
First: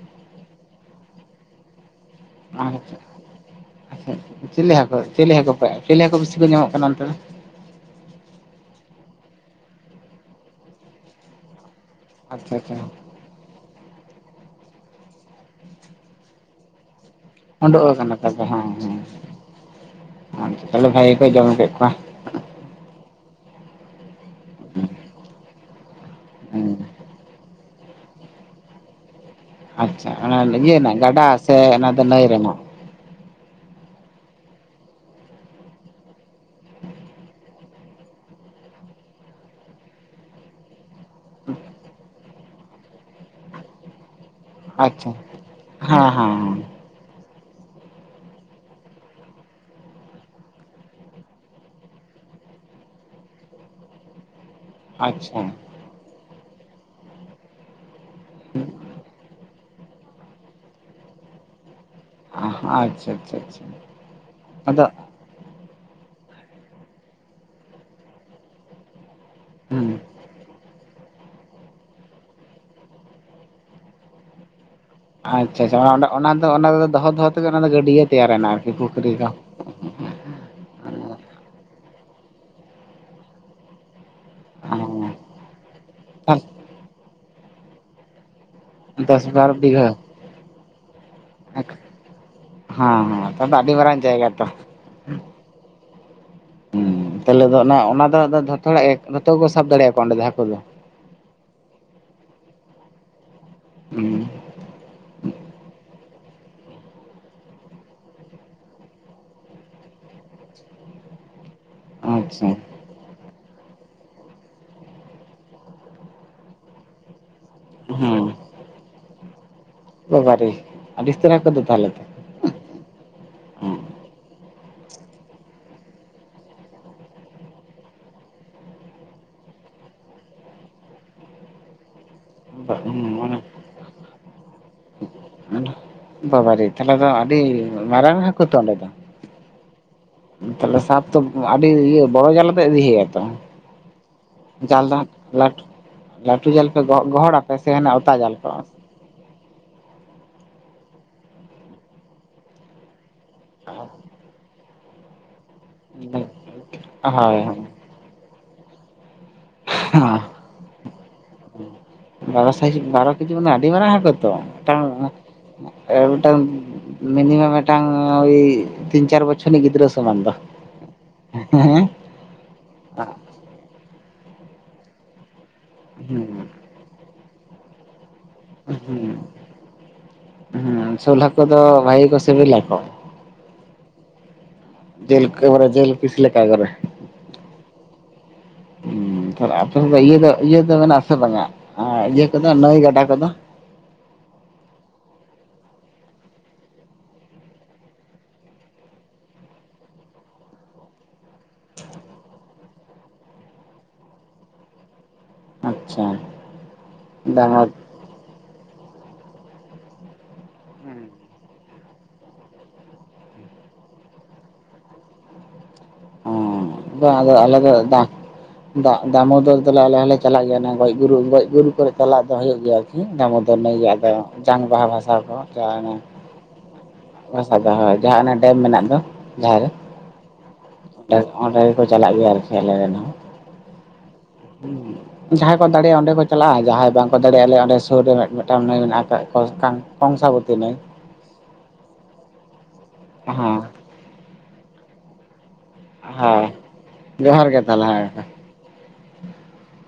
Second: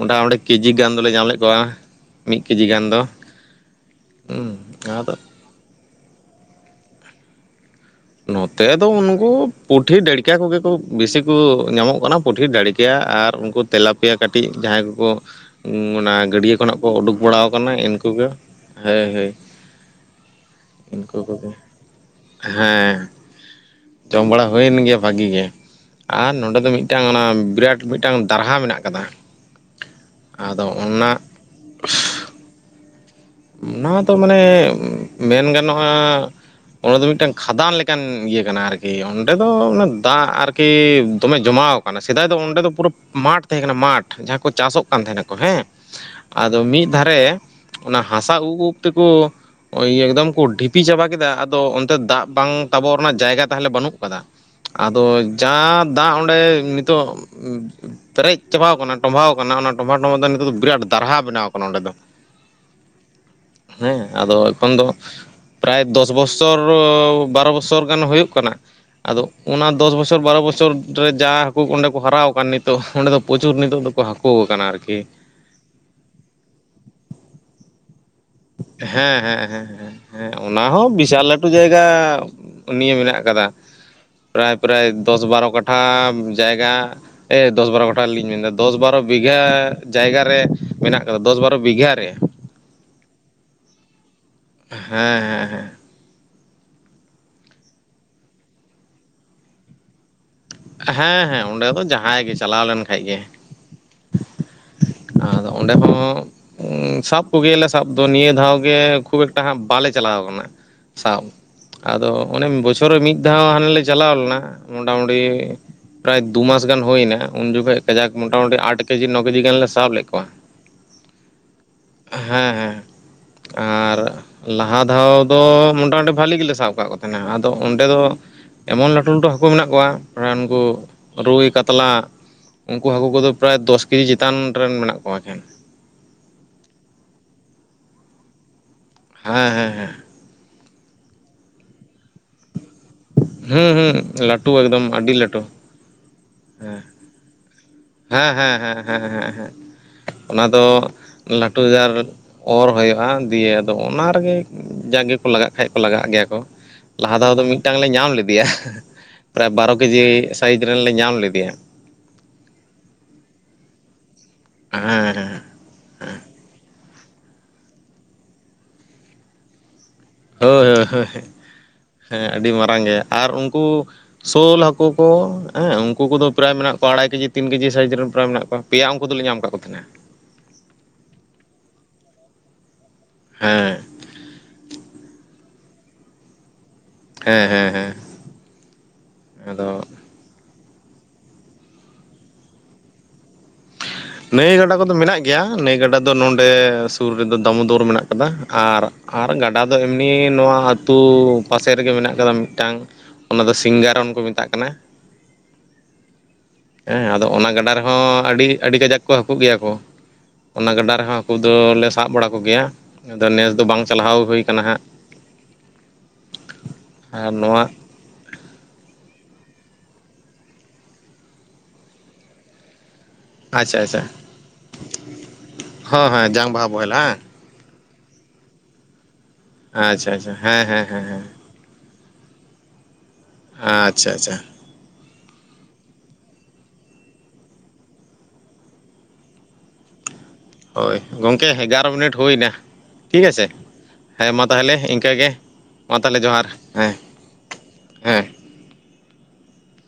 ᱚᱸᱰᱟ ᱚᱲᱮᱡ ᱠᱮᱹᱡᱤ ᱜᱟᱱ ᱫᱚᱞᱮ ᱧᱟᱢ ᱞᱮᱫ ᱠᱚᱣᱟ, ᱢᱤᱫ ᱠᱮᱡᱤ ᱜᱟᱱ ᱟᱪᱪᱷᱟ ᱫᱚ᱾ ᱦᱩᱸ ᱪᱤᱞᱤ ᱦᱟᱹᱠᱩ ᱟᱫᱚ ᱪᱤᱞᱤ ᱦᱟᱹᱠᱩᱮᱯ ᱪᱤᱞᱤ ᱦᱟᱹᱠᱩ ᱵᱤᱥᱤ ᱠᱚ ᱧᱟᱢᱚᱜ ᱠᱟᱱᱟ ᱚᱱᱛᱮ ᱫᱚ? ᱱᱚᱛᱮ ᱫᱚ ᱩᱱᱠᱩ ᱯᱩᱴᱷᱤ ᱰᱟᱹᱲᱠᱟ ᱠᱚᱜᱮ ᱠᱚ ᱵᱤᱥᱤ ᱠᱚ ᱧᱟᱢᱚᱜᱼᱼ ᱚᱱᱟ ᱯᱩᱴᱷᱤ ᱟᱪᱪᱷᱟ ᱫᱟᱹᱲᱤ ᱟᱪᱪᱷᱟ ᱠᱮᱭᱟ ᱟᱨ ᱩᱱᱠᱩᱫ ᱛᱮᱞᱟ ᱯᱮᱭᱟ ᱠᱟᱹᱴᱤᱡ ᱡᱟᱦᱟᱸᱭ ᱠᱩᱠᱩ ᱚᱱᱟ ᱜᱟᱹᱰᱭᱟᱹ ᱠᱷᱚᱱᱟᱜ ᱠᱚ ᱩᱰᱩᱠ ᱵᱟᱲᱟᱣ ᱠᱟᱱᱟᱭ ᱩᱰᱩᱠ ᱤᱱᱠᱩ ᱟᱠᱟᱱᱟ ᱜᱮ ᱛᱚᱵᱮ ᱦᱮᱸ ᱦᱮᱭ ᱦᱮᱭ ᱦᱮᱸ ᱛᱟᱦᱚᱞᱮ ᱤᱱᱠᱩ ᱵᱷᱟᱜᱮ ᱠᱚ ᱠᱟᱜᱮ᱾ ᱡᱚᱢ ᱠᱮᱫ ᱠᱚᱣᱟ ᱦᱮᱸ ᱡᱚᱢ ᱵᱟᱲᱟ ᱦᱩᱭᱮᱱ ᱜᱮᱭᱟ ᱵᱷᱟᱜᱤ ᱜᱮ ᱟᱨ ᱱᱚᱰᱮ ᱫᱚ ᱢᱤᱫ ᱦᱮᱸ ᱢᱤᱫᱴᱟᱝ ᱚᱱᱟ ᱵᱤᱨᱟᱴ ᱢᱤᱫᱴᱟᱝ ᱫᱟᱨᱦᱟ ᱢᱮᱱᱟᱜ ᱠᱟᱫᱟ ᱟᱪᱷᱟ ᱚᱱᱟ ᱟᱫᱚ ᱤᱭᱟᱹ ᱨᱮᱱᱟᱜ ᱚᱱᱟ ᱜᱟᱰᱟ ᱥᱮ ᱚᱱᱟ ᱫᱚ ᱱᱟᱹᱭ ᱨᱮᱱᱟᱜ ᱚᱱᱟ ᱫᱚ ᱢᱟᱱᱮ ᱢᱮᱱ ᱜᱟᱱᱚᱜᱼᱟ ᱚᱸᱰᱮ ᱫᱚ ᱢᱤᱫᱴᱮᱱ ᱠᱷᱟᱫᱟᱱ ᱞᱮᱠᱟᱱ ᱤᱭᱟᱹ ᱠᱟᱱᱟ ᱟᱨᱠᱤ ᱚᱸᱰᱮ ᱫᱚ ᱚᱱᱟ ᱫᱟᱜ ᱟᱨᱠᱤ ᱫᱚᱢᱮ ᱡᱚᱢᱟᱣ ᱠᱟᱱᱟ ᱥᱮᱫᱟᱭ ᱫᱚ ᱚᱸᱰᱮ ᱫᱚ ᱯᱩᱨᱟᱹ ᱢᱟᱴ ᱛᱟᱦᱮᱸ ᱠᱟᱱᱟ ᱢᱟᱴ ᱡᱟᱦᱟᱸ ᱠᱚ ᱪᱟᱥᱚᱜ ᱠᱟᱱ ᱟᱪᱪᱷᱟ ᱛᱟᱦᱮᱱᱟ ᱠᱚ ᱦᱮᱸ, ᱦᱮᱸ ᱦᱮᱸ ᱟᱫᱚ ᱢᱤᱫ ᱫᱷᱟᱨᱮ ᱚᱱᱟ ᱦᱟᱥᱟ ᱩᱵ ᱩᱵ ᱛᱮᱠᱩ ᱳᱭ ᱤᱭᱟᱹ ᱮᱠᱫᱚᱢ ᱠᱩ ᱰᱷᱤᱯᱤ ᱪᱟᱵᱟ ᱠᱮᱫᱟ ᱟᱫᱚ ᱚᱱᱛᱮ ᱫᱟᱜ ᱵᱟᱝ ᱛᱟᱵᱚᱜ ᱨᱮᱱᱟᱜ ᱡᱟᱭᱜᱟ ᱛᱟᱦᱚᱞᱮ ᱵᱟᱹᱱᱩᱜ ᱠᱟᱫᱟ ᱟᱫᱚ ᱟᱪᱪᱷᱟ ᱡᱟ ᱫᱟᱜ ᱚᱸᱰᱮ ᱱᱤᱛᱚᱜ ᱩᱸᱜ ᱯᱮᱨᱮᱡ ᱪᱟᱵᱟᱣ ᱠᱟᱱᱟ ᱴᱚᱢᱵᱷᱟᱣ ᱠᱟᱱᱟ ᱚᱱᱟ ᱴᱚᱢᱵᱷᱟᱣ ᱴᱚᱢᱵᱷᱟᱣ ᱛᱮ ᱱᱤᱛᱚᱜ ᱫᱚ ᱵᱤᱨᱟᱴ ᱫᱟᱨᱦᱟ ᱵᱮᱱᱟᱣ ᱠᱟᱱᱟ ᱚᱸᱰᱮ ᱫᱚ ᱚ ᱟᱪᱷᱟ ᱪᱷᱟ ᱪᱷᱟ᱾ ᱦᱮᱸ ᱟᱫᱚ ᱮᱠᱷᱚᱱ ᱫᱚ ᱯᱨᱟᱭ ᱫᱚᱥ ᱵᱚᱪᱷᱚᱨᱚ ᱵᱟᱨᱚ ᱵᱚᱪᱷᱚᱨ ᱜᱟᱱ ᱦᱩᱭᱩᱜ ᱠᱟᱱᱟ ᱟᱫᱚ, ᱚᱱᱟ ᱫᱚᱥ ᱦᱩᱸ ᱵᱚᱪᱷᱚᱨ ᱵᱟᱨᱚ ᱵᱚᱪᱷᱚᱨ ᱨᱮ ᱡᱟ ᱦᱟᱹᱠᱩ ᱠᱚ ᱚᱸᱰᱮ ᱠᱚ ᱦᱟᱨᱟᱣ ᱠᱟᱱ ᱱᱤᱛᱚᱜ ᱚᱸᱰᱮ ᱫᱚ ᱯᱨᱚᱪᱩᱨ ᱱᱤᱛᱚᱜ ᱫᱚᱠᱩ ᱦᱟᱹᱠᱩ ᱟᱠᱟᱱᱟ ᱟᱨᱠᱤ᱾ ᱟᱪᱷᱟ ᱟᱪᱷᱟ ᱚᱱᱟ ᱫᱚ ᱚᱱᱟ ᱫᱚᱦᱚ ᱫᱚᱦᱚ ᱛᱮᱜᱮ ᱚᱱᱟ ᱫᱚ ᱜᱟᱹᱰᱭᱟᱹ ᱛᱮᱭᱟᱨᱮᱱᱟ ᱟᱨᱠᱤ ᱯᱩᱠᱷᱨᱤ ᱦᱮᱸ ᱞᱮᱠᱟ ᱦᱮᱸ ᱦᱮᱸ ᱦᱮᱸ ᱦᱮᱸ ᱚᱱᱟ ᱦᱚᱸ ᱵᱤᱥᱟᱞ ᱞᱟᱹᱴᱩ ᱡᱟᱭᱜᱟ ᱱᱤᱭᱟᱹ ᱢᱮᱱᱟᱜ ᱟᱠᱟᱫᱟ ᱯᱨᱟᱭ ᱯᱨᱟᱭ ᱫᱚᱥ ᱵᱟᱨᱚ ᱠᱟᱴᱷᱟ ᱦᱮᱸ ᱡᱟᱭᱜᱟ ᱮ ᱫᱚᱥ ᱵᱟᱨᱚ ᱠᱟᱴᱷᱟ ᱞᱤᱝ ᱢᱮᱱᱫᱟ ᱫᱚᱥ ᱵᱟᱨᱚ ᱵᱤᱜᱷᱟ ᱵᱟᱨ ᱵᱤᱜᱷᱟᱹ ᱡᱟᱭᱜᱟ ᱨᱮ ᱢᱮᱱᱟᱜ ᱠᱟᱫᱟ ᱫᱚᱥ ᱵᱟᱨᱚ ᱵᱤᱜᱷᱟ ᱨᱮ ᱦᱚᱸ ᱦᱚᱸ ᱟᱫᱚ [unintelligible] ᱟᱹᱰᱤ ᱢᱟᱨᱟᱝ ᱡᱟᱭᱜᱟ ᱛᱚ ᱦᱮᱸ ᱦᱮᱸ ᱦᱮᱸ᱾ ᱦᱮᱸ ᱛᱟᱦᱚᱞᱮ ᱫᱚ ᱚᱱᱟ ᱚᱱᱟ ᱫᱚ ᱫᱷᱚᱛᱚᱲᱟ ᱮ ᱫᱷᱚᱛᱚ ᱠᱩ ᱥᱟᱵ ᱫᱟᱲᱮᱭᱟ ᱠᱩᱣᱟ ᱚᱸᱰᱮ ᱦᱟᱹᱠᱩ ᱫᱚ ᱦᱮᱸ ᱦᱮᱸ ᱚᱸᱰᱮ ᱫᱚ ᱡᱟᱦᱟᱸᱭ ᱜᱮ ᱪᱟᱞᱟᱣ ᱞᱮᱱ ᱠᱷᱟᱡ ᱜᱮ ᱦᱩᱸ ᱟᱫᱚ ᱚᱸᱰᱮ ᱦᱚᱸ ᱩᱸᱜ ᱥᱟᱵ ᱠᱩᱜᱮᱭᱟᱞᱮ ᱥᱟᱵ ᱫᱚ ᱱᱤᱭᱟᱹ ᱫᱷᱟᱣ ᱜᱮ ᱠᱷᱩᱵ ᱮᱠᱴᱟ ᱦᱟᱸᱜ ᱵᱟᱞᱮ ᱪᱟᱞᱟᱣ ᱠᱟᱱᱟ ᱥᱟᱵ ᱟᱫᱚ ᱚᱱᱮ ᱟᱪᱪᱷᱟ ᱵᱚᱪᱷᱚᱨ ᱨᱮ ᱢᱤᱫ ᱫᱷᱟᱣ ᱦᱟᱱᱮ ᱞᱮ ᱪᱟᱞᱟᱣ ᱞᱮᱱᱟ, ᱢᱚᱴᱟᱢᱩᱴᱤ ᱯᱨᱟᱭ ᱫᱩᱢᱟᱥ ᱜᱟᱱ ᱦᱩᱭᱱᱟ ᱩᱱ ᱡᱚᱠᱷᱟᱡ ᱠᱟᱡᱟᱠ ᱦᱮᱸ ᱢᱚᱴᱟᱢᱩᱴᱤ ᱟᱴ ᱠᱮᱡᱤ ᱱᱚ ᱠᱮᱡᱤ ᱜᱟᱱ ᱞᱮ ᱥᱟᱵ ᱞᱮᱫ ᱠᱚᱣᱟ ᱵᱟᱵᱟᱨᱮ ᱟᱹᱰᱤ ᱩᱥᱛᱟᱹᱨ ᱦᱟᱹᱠᱩ ᱫᱚ ᱛᱟᱦᱚᱞᱮ ᱛᱚ ᱦᱮᱸ ᱦᱮᱸ ᱦᱮᱸ ᱮᱸᱫ ᱟᱨ ᱞᱟᱦᱟ ᱫᱷᱟᱣ ᱫᱚ ᱢᱚᱴᱟᱢᱩᱴᱤ ᱵᱷᱟᱹᱞᱤ ᱜᱮᱞᱮ ᱥᱟᱵ ᱟᱠᱟᱫ ᱠᱩ ᱛᱟᱦᱮᱱᱟ, ᱟᱫᱚ ᱚᱸᱰᱮ ᱫᱚ ᱮᱢᱚᱱ ᱞᱟᱹᱴᱩ ᱞᱟᱹᱴᱩ ᱦᱟᱹᱠᱩ ᱢᱮᱱᱟᱜ ᱠᱩᱣᱟ ᱯᱨᱟᱭ ᱩᱱᱠᱩ ᱨᱩᱭ ᱠᱟᱛᱞᱟ ᱩᱝᱠᱩ ᱦᱟᱹᱠᱩ ᱠᱩᱫᱚ ᱯᱨᱟᱭ ᱫᱚᱥ ᱠᱮᱡᱤ ᱪᱮᱛᱟᱱ ᱨᱮᱱ ᱢᱮᱱᱟᱜ ᱠᱚᱣᱟ ᱮᱠᱮᱱ ᱵᱟᱵᱟᱨᱮ ᱛᱟᱦᱚᱞᱮ ᱫᱚ ᱟᱹᱰᱤ ᱢᱟᱨᱟᱝ ᱦᱟᱹᱠᱩ ᱛᱚ ᱚᱸᱰᱮ ᱫᱚ ᱦᱮᱸ ᱦᱮᱸ ᱦᱮᱸ ᱛᱟᱦᱞᱮ ᱥᱟᱯ ᱛᱚ ᱟᱹᱰᱤ ᱤᱭᱟᱹ ᱵᱚᱲᱚ ᱡᱟᱞ ᱯᱮ ᱤᱫᱤ ᱠᱟᱜᱼᱟ ᱛᱚ ᱦᱩᱸ ᱦᱩᱸ ᱞᱟᱹᱴᱩ ᱮᱠᱫᱚᱢ ᱡᱟᱞ ᱫᱚ ᱟᱹᱰᱤ ᱞᱟᱹᱴᱩ᱾ ᱞᱟᱹᱴᱩ ᱡᱟᱞ ᱦᱮᱸ ᱯᱮ ᱜᱚᱦᱚ ᱜᱚᱦᱚᱲᱟᱯᱮ ᱥᱮ ᱚᱱᱟ ᱦᱮᱸ ᱦᱮᱸ ᱦᱮᱸ ᱦᱮᱸ ᱦᱮᱸ ᱦᱮᱸ ᱦᱮᱸᱜ ᱚᱱᱟ ᱫᱚ ᱞᱟᱹᱴᱩ ᱡᱟᱨ, ᱚᱨ ᱦᱩᱭᱩᱜᱼᱟ ᱤᱭᱮ ᱟᱫᱚ ᱚᱱᱟ ᱨᱮᱜᱮ ᱡᱟᱜᱮ ᱠᱚ ᱞᱟᱜᱟᱜ ᱠᱷᱟᱡ ᱠᱚ ᱞᱟᱜᱟᱜ ᱜᱮᱭᱟ ᱠᱚ ᱞᱟᱦᱟ ᱫᱷᱟᱣ ᱫᱚ ᱦᱳᱭ ᱢᱤᱫᱴᱟᱝ ᱞᱮ ᱧᱟᱢ ᱞᱮᱫ ᱤᱭᱟᱜ ᱯᱨᱟᱭ ᱵᱟᱨᱚ ᱠᱮᱡᱤ ᱥᱟᱭᱤᱡᱽ ᱨᱮᱱ ᱞᱮ ᱧᱟᱢ ᱞᱮᱫᱮᱭᱟ ᱵᱟᱨᱚ ᱥᱟᱭᱤᱡᱽ ᱵᱟᱨᱚ ᱠᱮᱡᱤ ᱢᱟᱱᱮ ᱟᱹᱰᱤ ᱢᱟᱨᱟᱝ ᱦᱟᱹᱠᱩ ᱛᱚ ᱢᱤᱫᱴᱟᱝ ᱦᱮᱸ ᱦᱮᱸ ᱮ ᱢᱤᱫᱴᱟᱝ ᱢᱤᱱᱤᱢᱟᱢ ᱢᱤᱫᱴᱟᱝ ᱳᱭ ᱛᱤᱱ ᱪᱟᱨ ᱵᱚᱪᱷᱚᱨᱮᱱᱤᱡ ᱜᱤᱫᱽᱨᱟᱹᱥ ᱦᱳᱭ ᱦᱳᱭ ᱦᱳᱭ ᱦᱮᱜ [inaudible] ᱦᱮᱸ ᱟᱹᱰᱤ ᱢᱟᱨᱟᱝ ᱜᱮ ᱟᱨ ᱩᱱᱠᱩ ᱥᱳᱞ ᱦᱟᱹᱠᱩ ᱠᱚ ᱦᱮᱸ ᱩᱱᱠᱩ ᱦᱩᱸ ᱠᱚᱫᱚ ᱯᱨᱟᱭ ᱢᱮᱱᱟᱜ ᱠᱚᱣᱟ ᱟᱲᱟᱭ ᱠᱮᱡᱤ ᱛᱤᱱ ᱠᱮᱡᱤ ᱥᱟᱭᱤᱡ ᱨᱮᱱ ᱯᱨᱟᱭ ᱢᱮᱱᱟᱜ ᱠᱚᱣᱟ, ᱯᱮᱭᱟ ᱩᱱᱠᱩ ᱫᱚᱞᱤᱧ ᱧᱟᱢ ᱟᱠᱟᱫ ᱠᱩ ᱛᱟᱦᱮᱱᱟ ᱦᱩᱸ ᱥᱳᱞᱦᱟᱠᱩ ᱫᱚ ᱵᱷᱟᱜᱮ ᱠᱚ ᱥᱤᱵᱤᱞ ᱞᱟ ᱠᱚ? ᱦᱮᱸ [unintelligible] ᱫᱤᱞᱠᱟᱹ ᱵᱟᱨᱮ ᱡᱤᱞ ᱯᱤᱥ ᱞᱮᱠᱟ [inaudible] ᱵᱟᱨᱮ ᱦᱮᱸ ᱦᱮᱸ ᱦᱮᱸ ᱦᱩ ᱛᱷᱚᱨ ᱟᱯᱮ ᱟᱫᱚ ᱤᱭᱟᱹ ᱫᱚ ᱤᱭᱟᱹ ᱫᱚ ᱢᱮᱱᱟᱜ-ᱟ ᱥᱮ ᱵᱟᱝ ᱟ ᱤᱭᱟᱹ ᱠᱚᱫᱚ ᱱᱟᱹᱭ ᱜᱟᱰᱟ ᱠᱚᱫᱚ ᱱᱟᱹᱭ ᱜᱟᱰᱟ ᱠᱚᱫᱚ ᱢᱮᱱᱟᱜ ᱜᱮᱭᱟ ᱱᱟᱹᱭ ᱜᱟᱰᱟ ᱫᱚ ᱱᱚᱸᱰᱮ ᱥᱩᱨ ᱨᱮᱫᱚ ᱫᱟᱢᱳᱫᱚᱨ ᱢᱮᱱᱟᱜ ᱠᱟᱫᱟ ᱟᱨ ᱟᱨ ᱜᱟᱰᱟ ᱫᱚ ᱮᱢᱱᱤ ᱱᱚᱣᱟ ᱟᱹᱛᱩ ᱯᱟᱥᱮ ᱨᱮᱜᱮ ᱢᱮᱱᱟᱜ ᱠᱟᱫᱟ ᱢᱤᱫᱴᱟᱝ ᱚᱱᱟ ᱫᱚ ᱥᱤᱝᱜᱟᱨᱚᱱ ᱠᱚ ᱢᱮᱛᱟᱜ ᱠᱟᱱᱟ ᱟᱪᱪᱷᱟ ᱦᱮᱸ ᱟᱫᱚ ᱚᱱᱟ ᱰᱟᱝᱜᱟ ᱜᱟᱰᱟ ᱨᱮᱦᱚᱸ ᱟᱹᱰᱤ ᱟᱹᱰᱤ ᱠᱟᱡᱟᱠ ᱠᱚ ᱦᱟᱹᱠᱩ ᱜᱮᱭᱟ ᱠᱚ ᱚᱱᱟ ᱜᱟᱰᱟ ᱨᱮᱦᱚᱸ ᱦᱟᱹᱠᱩ ᱫᱚᱞᱮ ᱥᱟᱵ ᱵᱟᱲᱟ ᱠᱚᱜᱮᱭᱟ, ᱟᱫᱚ ᱱᱮᱥ ᱫᱚ ᱵᱟᱝ ᱪᱟᱞᱟᱦᱟᱣ ᱦᱩᱭ ᱟᱠᱟᱱᱟ ᱦᱟᱸᱜ ᱚᱸ ᱵᱟᱝ ᱟᱨ ᱟᱫᱚ ᱱᱚᱣᱟ ᱟᱞᱮᱫᱚ ᱵᱟᱝ ᱫᱟᱜ ᱫᱟᱢᱳᱫᱚᱨ ᱫᱚᱞᱮ ᱟᱞᱮ ᱦᱚᱸᱞᱮ ᱪᱟᱞᱟᱜ ᱜᱮᱭᱟ ᱜᱚᱡ ᱜᱩᱨᱩᱜ ᱜᱚᱡ ᱜᱩᱨ ᱠᱚᱨᱮ ᱪᱟᱞᱟᱜ ᱫᱚ ᱦᱩᱭᱩᱜ ᱜᱮᱭᱟ ᱟᱨ ᱦᱩ ᱫᱟᱢᱳᱫᱚᱨ ᱱᱟᱹᱭ ᱟᱪᱪᱷᱟ ᱟᱪᱪᱷᱟ ᱜᱟᱰᱟ ᱢᱟ ᱡᱟᱝ ᱵᱟᱦᱟ ᱵᱷᱟᱥᱟ ᱠᱚ ᱪᱟᱞᱟᱱᱟ ᱦᱚᱸ ᱦᱮᱸ ᱡᱟᱝ ᱵᱟᱦᱟ ᱵᱚᱦᱮᱞ ᱦᱟᱝ [inaudible] [inaudible] ᱡᱟᱦᱟᱸ ᱚᱱᱟ ᱰᱮᱢ ᱢᱮᱱᱟᱜ ᱫᱚ ᱡᱟᱦᱟᱸ ᱨᱮ ᱟᱪᱷᱟ ᱟᱪᱷᱟ ᱦᱮᱸ ᱦᱮᱸ ᱦᱮᱸ ᱦᱮᱸ ᱚᱸᱰᱮ ᱜᱮᱠᱚ ᱪᱟᱞᱟᱜ ᱜᱮᱭᱟ ᱟᱨᱠᱤ ᱟᱞᱮ ᱨᱮᱱ ᱦᱚᱸ ᱟᱸ ᱟᱪᱷᱟ ᱟᱪᱷᱟ ᱦᱩᱸ ᱡᱟᱦᱟᱸᱭ ᱠᱚ ᱫᱟᱲᱮᱭᱟᱜ-ᱟ ᱚᱸᱰᱮ ᱠᱚ ᱪᱟᱞᱟᱜ-ᱟ ᱡᱟᱦᱟᱸᱭ ᱵᱟᱝᱠᱚ ᱫᱟᱲᱮᱭᱟᱜᱼᱟ ᱟᱞᱮ ᱚᱸᱰᱮ ᱥᱩᱨ ᱨᱮ ᱢᱤᱫ ᱢᱤᱫᱴᱟᱝ ᱱᱟᱹᱭ ᱢᱮᱱᱟᱜ ᱠᱟ ᱠᱚᱨᱥᱛᱷᱟᱱ, ᱠᱚᱝᱥᱟ ᱵᱚᱛᱤ ᱱᱟᱹᱭ ᱦᱳᱭ ᱜᱚᱢᱠᱮ ᱮᱜᱟᱨᱚ ᱢᱤᱱᱤᱴ ᱦᱩᱭᱱᱟ ᱴᱷᱤᱠ ᱟᱪᱷᱮ ᱦᱮᱸ ᱦᱮᱸ ᱢᱟ ᱛᱟᱦᱚᱞᱮ ᱤᱱᱠᱟᱹᱜᱮ᱾ ᱢᱟ ᱛᱟᱦᱚᱞᱮ ᱦᱮᱸ ᱡᱚᱦᱟᱨ ᱦᱮᱸ ᱡᱚᱦᱟᱨ ᱜᱮ ᱛᱟᱦᱚᱞᱮ ᱦᱮᱸ [inaudible]